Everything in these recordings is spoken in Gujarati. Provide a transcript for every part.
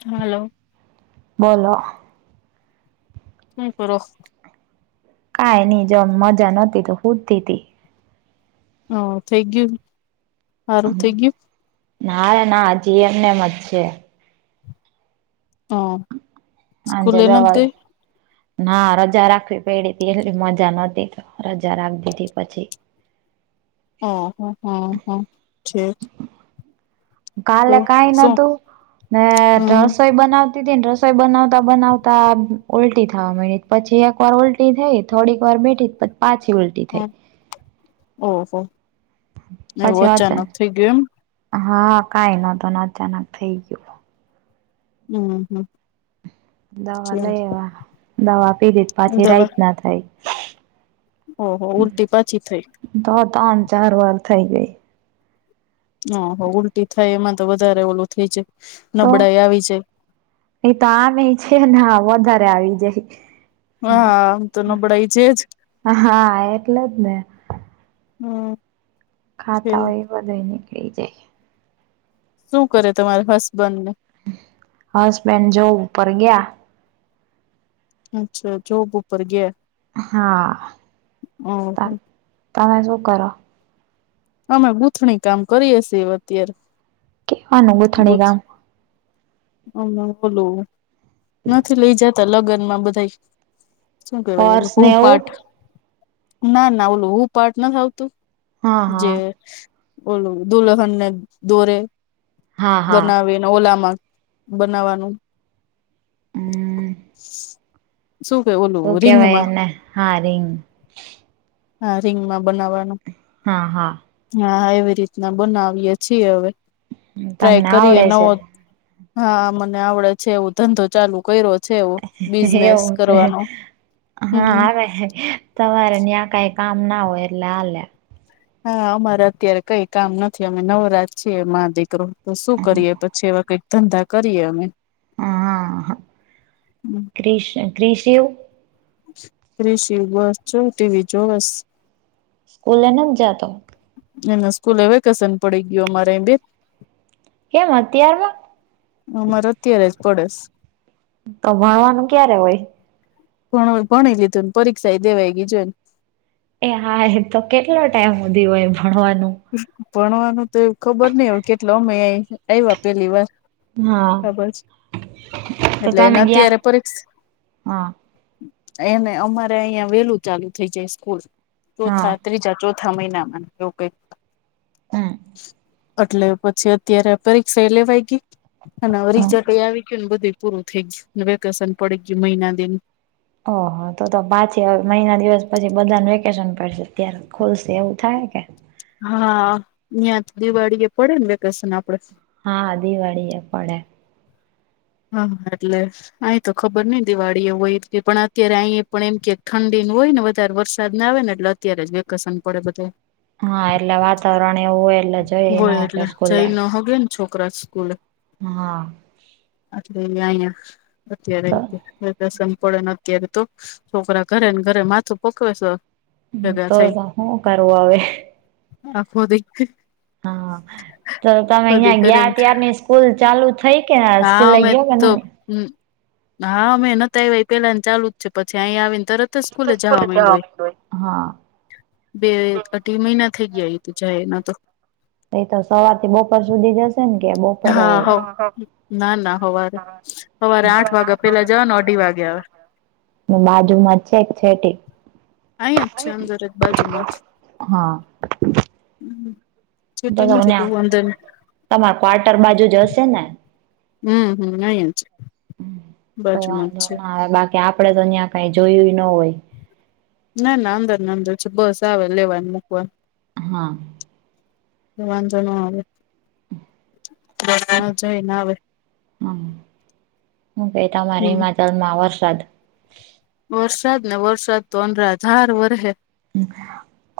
હલો. બોલો. હુ કરો? કાઈ ની જો મજા નતી તો હુતીતી. હ થય ગ્યુ હારું થ્ય ગ્યુ? નારે ના હજી એમનેમ જ છે. હો હાંજે દવા લ ના રજા રાખવી પયડીતી એલી મજા નતી તો રજા રાખ દીધી થી પછી. હ હ હા હા છે. કાલે કાઈ શું નતું ને હમ રસોઈ બનાવ તીતી ને રસોઈ બનાવતા બનાવતા ઉલટી થાવા મયડી પછી એક વાર ઉલટી થઈ થોડીક વાર બેઠી પછ પાછી ઉલ્ હમ્મ ઓ.. હો! પાછી અચાનક ગયું હા કંઈ નોતુ ને અચાનક થઇ ગ્યું. હમ્મ હમ્મ. દવા લઈ આયવા દવા પીધી તો પાછી દવા રાઈત ના થાય. ઓહો ઉલટી પાછી થઈ. તો ત્રણ ચાર વાર થઇ ગઈ. હહ ઉલટી થાય એમાં તો વધારે ઓલું થઈ જાય તો નબળાઈ આવી જાય. એ તો આમ એ છે ને અ વધારે આવી જાય. હા આમ તો નબળાઈ છે જ હા એટલે જ ને. હમ છે. બધો નીકળી જાય. શું કરે તમારે હસબેન્ડ ને. હસબેન્ડ જોબ ઉપર ગયા. અચ્છા જોબ ઉપર ગયા. હા ઓહો તા તમે શું કરો? અમે ગૂંથણી કામ કરીએ છે અત્યારે. કેવાનું ગુંથણી કામ. [unintelligible] બોલો. નથી લઇ જતા લગ્ન માં બધાય શું કેહેવાય ઓલો પર્સ ને ઉ એવું પાઠ. ના ના ઓલું ઉ પાર્ટ નથી આવતું હા જે હા ઓલું દુલ્હન ને દોરે હા હા બનાવે ને ઓલા માં બનાવાનું. હમ શું કે ઓલું શું રિંગ કેવાય માં. એને હા રીંગ હા રિંગ માં બનાવવાનું. હા હા. હા એવી રીતના બનાવીએ છીએ હવે. ટ્રાય તમને કરીએ આવડે છે નવો હા મને આવડે છે એવું ધંધો ચાલુ કર્યો. છે એવો બિઝનેસ એવું છે કરવાનો હા હમ આવે છે. તમારે ન્યા કાઈ કામ ના હોય એટલે હાલે. હા અમારે અત્યારે કઈ કામ નથી અમે નવરા જ છીએ માં દીકરો. તો શું કરીએ પછી એવા કંઈક ધંધા કરીએ અમે. હા હા હા ગ્રીશ ગ્રી્શ એવો. ગ્રીશિવ બસ જો ટીવી જોવસ. સ્કુલે નઈ જાતો? એને સ્કૂલે વેકેશન પડી ગયો મારે બે કેમ અત્યારે? અમારે અત્યારે જ પડેસ. તો ભણવાનું ક્યારે હોય? ભણવાનું ભણી લીધું ને પરિક્ષાય દેવાય ગઈ જે એ હા એ તો કેટલો ટાઈમ હુધી હોય ભણવાનું? ભણવાનું તો ખબર નહિ હવે કેટલા અમે આવ્યા પેલી વાર. હા ખબર છે તો એટલે એને તમે ગયા અત્યારે પરીક્ષ હા એને અમારે અહિયાં વેલું ચાલુ થઇ જાય સ્કૂલ હા ચોથા ત્રીજા ચોથા થા મહિના માં એવું કઈ હમ એટલે પછી અત્યારે પરીક્ષાએ લેવાય ગયી. અને હવે હમ રીજટ એ આવી ગયુ ને બધું પૂરું થઈ ગયું વેકેશન પડી ગયું મહિના દિ નુ ઓહ તો તો પાચે હવે મહિના દિવસ પછી બધાને વેકેશન પડશે ત્યારે ખુલશે એવું થાય કે? હા અય્યા દિવાળી એ પડયું ને વેકેશન આપડે. હા દિવાળી એ પડે. હા એટલે. અહી તો ખબર નઈ દિવાળીઓ હોય એ પણ અત્યારે અહી પણ એમ કે ઠંડી ન હોય ને અત્યારે વરસાદ ના આવે ને એટલે અત્યારે જ વેકેશન પડે બધે હા એટલે વાતાવરણ એવું હોય એટલે જઈ ન હોય હકે એટલે સ્કૂલે જઈ ન હગે ને છોકરા સ્કૂલે હા. એટલે અહિયા અહિયા અત્યારે તો યતે. વેકેશન પડે ને અત્યારે તો છોકરા ઘરે ને ઘરે માથું પકવે છે. હ ભેગા તો થઈ હું કરવુ હવે. આખો દી હા તો તમે બધી ત્યા ઘરે ગયા ને ત્યારની સ્કૂલ ચાલુ થઈ કે આ હા સ્કૂલે અમે ગયો કે તો નહિ હમ હા અમે નતા આવ્યા એ પેલાનુ ચાલુ જ છે પછી અયા આવીને તરત જ સ્કૂલે જાવા માંડો હોય. હા બે અઢી મહિના થઈ ગયા ઈ તો જાય એના તો એ તો સવાર થી બપોર સુધી જશે ને કે બો [inaudible] હા હો ના ના હવારે સવારે આઠ વાગ્યા પેલા જવાનું અઢી વાગે આવે બાજુ માં છે છેક છેટી અહીંયા જ છે અંદરજ બાજુમાં હા. છેટી નથી બહુ અંદર તમારા ક્વાર્ટર બાજુ જશે ને હમ હમ નયજ તો વાંધો ના આવે બાકી આપડે તો ન્યા કાઈ જોયું ય ન હોય ના ના અંદર ને અંદર છે બસ આવે લેવાને મૂકવા હા. વાંધો નો આવે [inaudible] હા હું બેઠા હમ [unintelligible] ત મા વરસાદ વરસાદ ને વરસાદ તો અંદરાધાર વરે હે.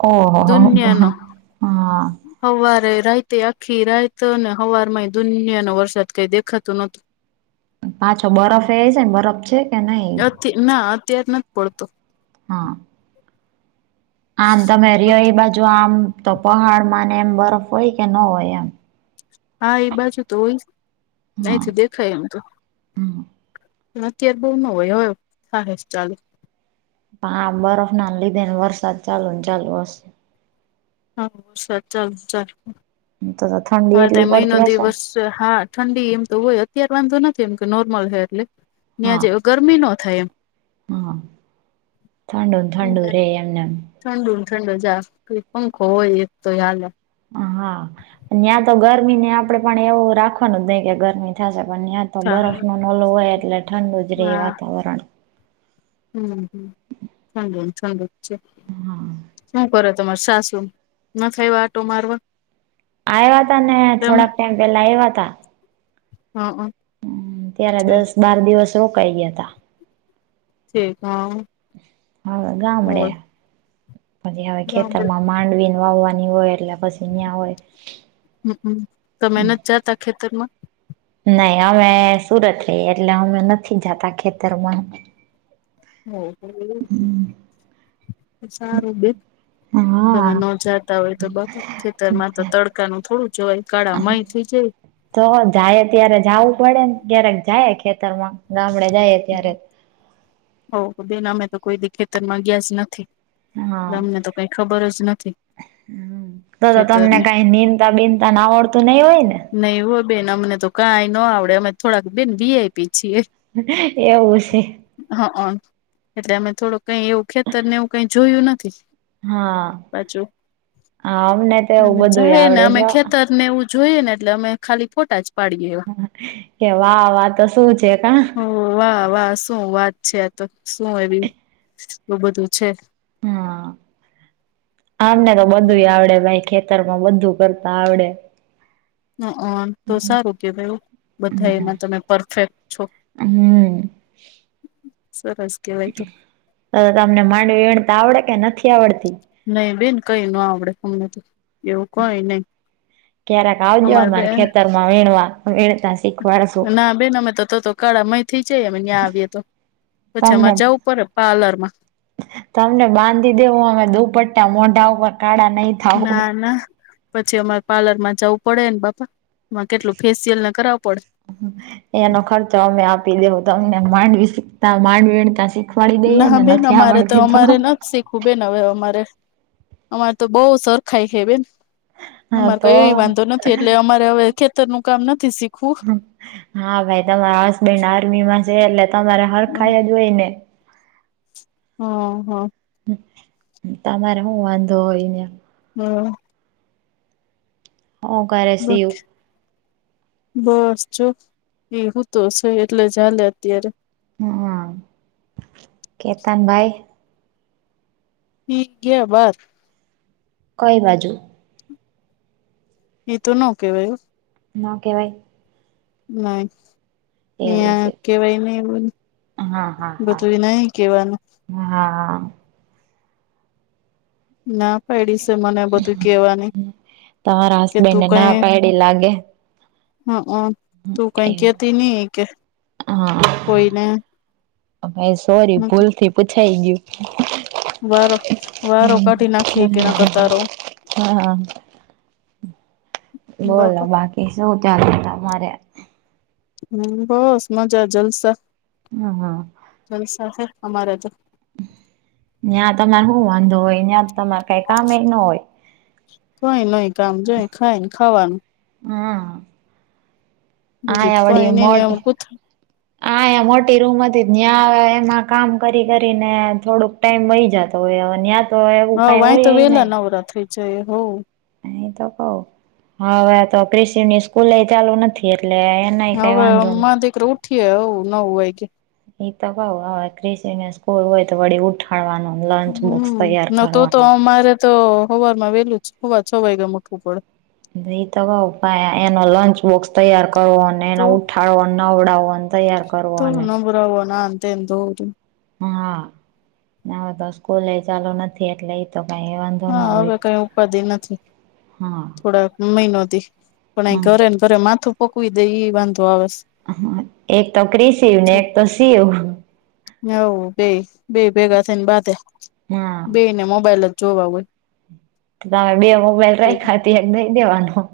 ઓહ હો હો. હવારે રાઈતે આખી રાતને હવાર માંય દુનિયા નો વરસાદ કઈ દેખાતું નોતુ પાછો બરફ એ છે ને બરફ છે. કે નહી નથી ના અત્યાર નથ પડતો. હા. આમ તમે રિયો એ બાજુ આમ તો પહાડમાંને એમ બરફ હોય કે ન હોય એમ હા એ બાજુ તો હોય હા અહીથી દેખાય એમ તો હમ અત્યારે બહુ ન હોય હવે કરે છે ચાલુ હા બરફ ના લીધે વરસાદ ચાલુ ને ચાલુ હસે [unintelligible] તો તો ઠંડી હવે ત એટલી મહિનો પડતી હશે ને દિવસ હા, ઠંડી એમ તો હોય, અત્યારે વાંધો નથી એમ તો નોર્મલ હે એટલે ત્યાં હા જેે ગરમી નો થાય એમ હા, થંડુ ને થંડુ રે એમનેમ ઠંડુ ને ઠંડૂ જ હા એક પંખો હોય એક તોએ હાલે હા, ન્યા તો ગરમી ને આપડે પણ એવું રાખવાનું જ નહી કે ગરમી થાશે પણ્ ન્યા હા બરફ નો ને ઓલુ હોય એટલે ઠંડુ જ રહે વાતાવરણ. હમ્મ, હમ્મ ઠંડુ ને ઠંડુ જ છે. હુ કરે તમારા સાસુ, નથી આવ્યા આટો મારવા? આવ્યા તા ને તમે થોડાક ટાઈમ પેલા આવ્યા તા હા. હમ્મ, ત્યારે દસ બાર દિવસ રોકાઈ ગયાતા. ઠીક હ હવે ગામડે. હોય પછી હવે ખેતર ગામડે માં માંડવીને વાવવાની હોય એટલે પછી ન્યાં હોય. હમ્મ, તમે નથ જાતા ખેતરમાં? નહી, અમે સુરત રઈએ એટલે અમે નથી જાતા ખેતરમાં હા, એવું સારું બેન તમે હા ન જાતા હોય તો બાપા ખેતરમાં તો તડકાનું થોડું જોવાય કાળા મય થઈ જાય. તો જાય ત્યારે જાવું પડે ને ક્યારેક જાય ખેતરમાં ગામડે જાય ત્યારે હો બેન અમે તો કોઈ દી ખેતરમાં ગયા જ નથી. હા, એટલે અમને તો કઈ ખબર જ નથી. તો તો તમને ખેતરની કઈ નિંદ તા બિનતા ના આવડતું નહી હોય ને? નહી હો બેન અમને તો કાંઈ ન આવડે અમે થોડાક બેન વીઆઈપી છીએ. એવું છે. હા, એટલે અમે થોડું કઈ એવું ખેતરને એવું કઈ જોયું નથી. હા પાછુ હા અમને તો એવું બધું જહે ને આવડે અમે છે. ખેતર ને એવું જોઈએ ને એટલે અમે ખાલી ફોટા જ પાડીએ એવા. કે વાહ વાહ આતો શું છે કા ઓ વાહ વાહ શું વાત છે આતો શું એવી, એવું બધું છે. હા, આમને તો બધું આવડે ભાઈ ખેત તરમાં બધું કરતા આવડે. તો સારું કેવાય એવું બધા એમાં તમે પરફેક્ટ છો. હમ્મ. સરસ. કેવાય તો હમ્મ, તમને માંડવી એડતા આવડે કે નથી આવડતી? નઈ બેન કઈ ન આવડે અમને તો, એવું કઈ નઈ. ક્યારેક આવજો અમારે ખેતરમાં વીણવા, વણતા છે. ના બેન અમે તો તો તો કાળા મઈ થઈ જઈ અમે ત્યાં આવીએ તો પછી તમને આમાંરે જવું પડે પાર્લરમાં તમને બાંધી દેવું અમે દુપટ્ટા મોઢા ઉપર કાળા નઈ ના ના પછી અમારે પ્લરમાં જવું પડે ને બાપા એમાં કેટલું ફેસિયલ ને કરાવવું પડે. એનો ખર્ચો અમે આપી દેહુ તમને માંડવી શીખતા માંડ વીણતા શીખ ખવાડી દઈએ ને નથી આવડતી તો શીખું બેન હવે અમારે અમારે તો બહું સરખાઈ હે બેન હા અમારે તો કય વાંધો નથી એટલે અમારે હવે ખેતર નું કામ નથી શીખવું. હા ભાઈ તમારા હસબેન્ડ આર્મીમાં છે એટલે તમારે હરખાઈ જોઈ ને હ હ. તમારે હું વાંધો હોય ને [unintelligible] હું કરે શિવ [unintelligible] બસ જો એ હુતો તો છે એટલે ચાલે અત્યારે હ કેતાન ભાઈ [unintelligible] બાર કઈ બાજું. ઈ તો ન કેવાય [unintelligible] ન કેવાાઈ. નય એવું છે અહીંયા કેવાય નય એવું. હા હા બધું નઈ કેવાનું હા હા. ના પાયડી છે મને બધું કેવાની તમારા કે તું હસબેન્ડને કઈ [unintelligible] લાગે હ અ તું કઈ કે એવું લતી ની કે કોઈને હા ભાઈ સોરી નકર ભૂલથી પૂછાય વારો વારો કાઢી નાખી ગયું. કે ન કરતા રહું [unintelligible] [inaudible] બોલો બાપા બાકી શું ચાલે તમારે. હમ બસ મજા જલસા. હ હા. જલસા છેે અમારે તો. યાં તમારે હું વાંધો હોય યા તમારે કઈ કામ એય ના હોય. કઈ નય કામ જોય ખાયને ખાવાનું. હા. બીજું ત મોટ [unintelligible] આ મોટી રૂમ હતી યાં અવે એમાં કામ કરી કરીને થોડુંક ટાઈમ વઈ જતો હવે યા હવ અય તો વેલા નવરા થઈ જયે હવ. એ તો કવ હવે તો ક્રીશું ની સ્કૂલે ચાલુ નથી એટલે એનાય કઈ હવે વાંધો ન મારો દીકરો ઉઠીએ હવ નવ વાગે. ઈ તો કઉ હવે ક્રિશુ સ્કુલ હોય તો વળી ઉઠ હમ ન તો તો અમારે તો હવારમાં વેલું જ હવા છ વાગે ઊઠવું પડે. ઈ તો કઉ એનો લંચ બોક્સ તૈયાર કરવો એને તો ઉઠાડવા નવડાવો ને તૈયાર કરવો તો અને [unintelligible] હા હવે તો સ્કૂલે ચાલુ નથી એટલે [unintelligible] હા હવે કઈ ઉપાધિ નથી હા થોડાક [unintelligible] પણ અહી ઘરે ને હમ ઘરે માથું પકવી દે એ વાંધો આવે સ હ એક તો ક્રિશિવ ને એક તો શિવ. હવ બે બે ભેગા થઈને બાધે હા બેને મોબાઈલ જ જોવા હોય. તાર બે મોબાઈલ રાખ્યા તો એક દઈ દેવાનું.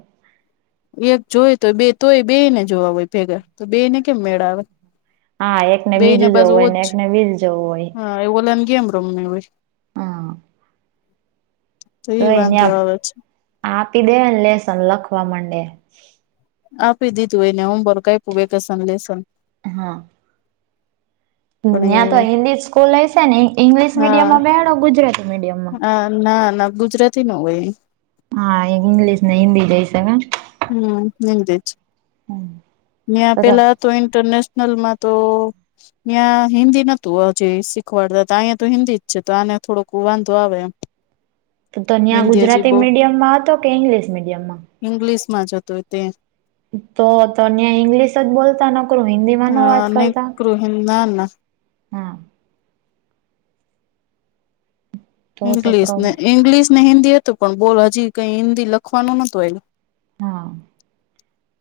એક જોય તોય બે તોય બે ને જોવા હોય ભેગા બે ને કેમ મેળ આવે? હા એકને બે ને બીજું જોવું પાછું હોય ઓજ ને એકને બીજુ જોવું હોય. હા ઓલા ને ગમે રમવી હોય. હા તો એ એને વાંધો આવે છે આપી દે ને લેસન લખવા માંડે. આપી દીધું એને હોમવર્ક આપ્યું વેકેશન લેસન. હા ન્યા પણ તો એ હિન્દી સ્કૂલ હશે ને ઇંગ્લિશ મીડિયમમા બેહાડયો કે ગુજરાતી મીડિયમમાં? હ ના ના ગુજરાતી નો હોય. હા ઈંગ્લિશ ને હિન્દી જ હશે નઈ. હમ હિન્દી જ ન્યા પેલા તો ઇન્ટરનેશનલમાં તો ન્યા હિન્દી નતું અજે શીખવાડતા હતા. અહીંયા તો હિન્દી જ છે તો, આને થોડોક વાંધો આવે એમ. [inaudible] તો ન્યા હિન્દી હજી ગુજરાતી બહુ મીડિયમાં હતો કે ઇંગ્લિશ મીડિયમાં? ઈંગ્લિશમાં જ હતો તે. તો તો ન્યા ઈંગ્લિશ જ બોલતા નકરું હિન્દી માં નો હા વાત ને કરતા? ના ના [unintelligible] તો તો ઇંગ્લિશ ને પ્રોબ્લેમ ઈંગ્લિશ ને હિન્દી હતું પણ બોલ હજી કઈ હિન્દી લખવાનું નહોતું આવ્યું. હા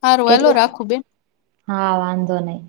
હારું હાલો કેટલા રાખું બેન હા વાંધો નહી.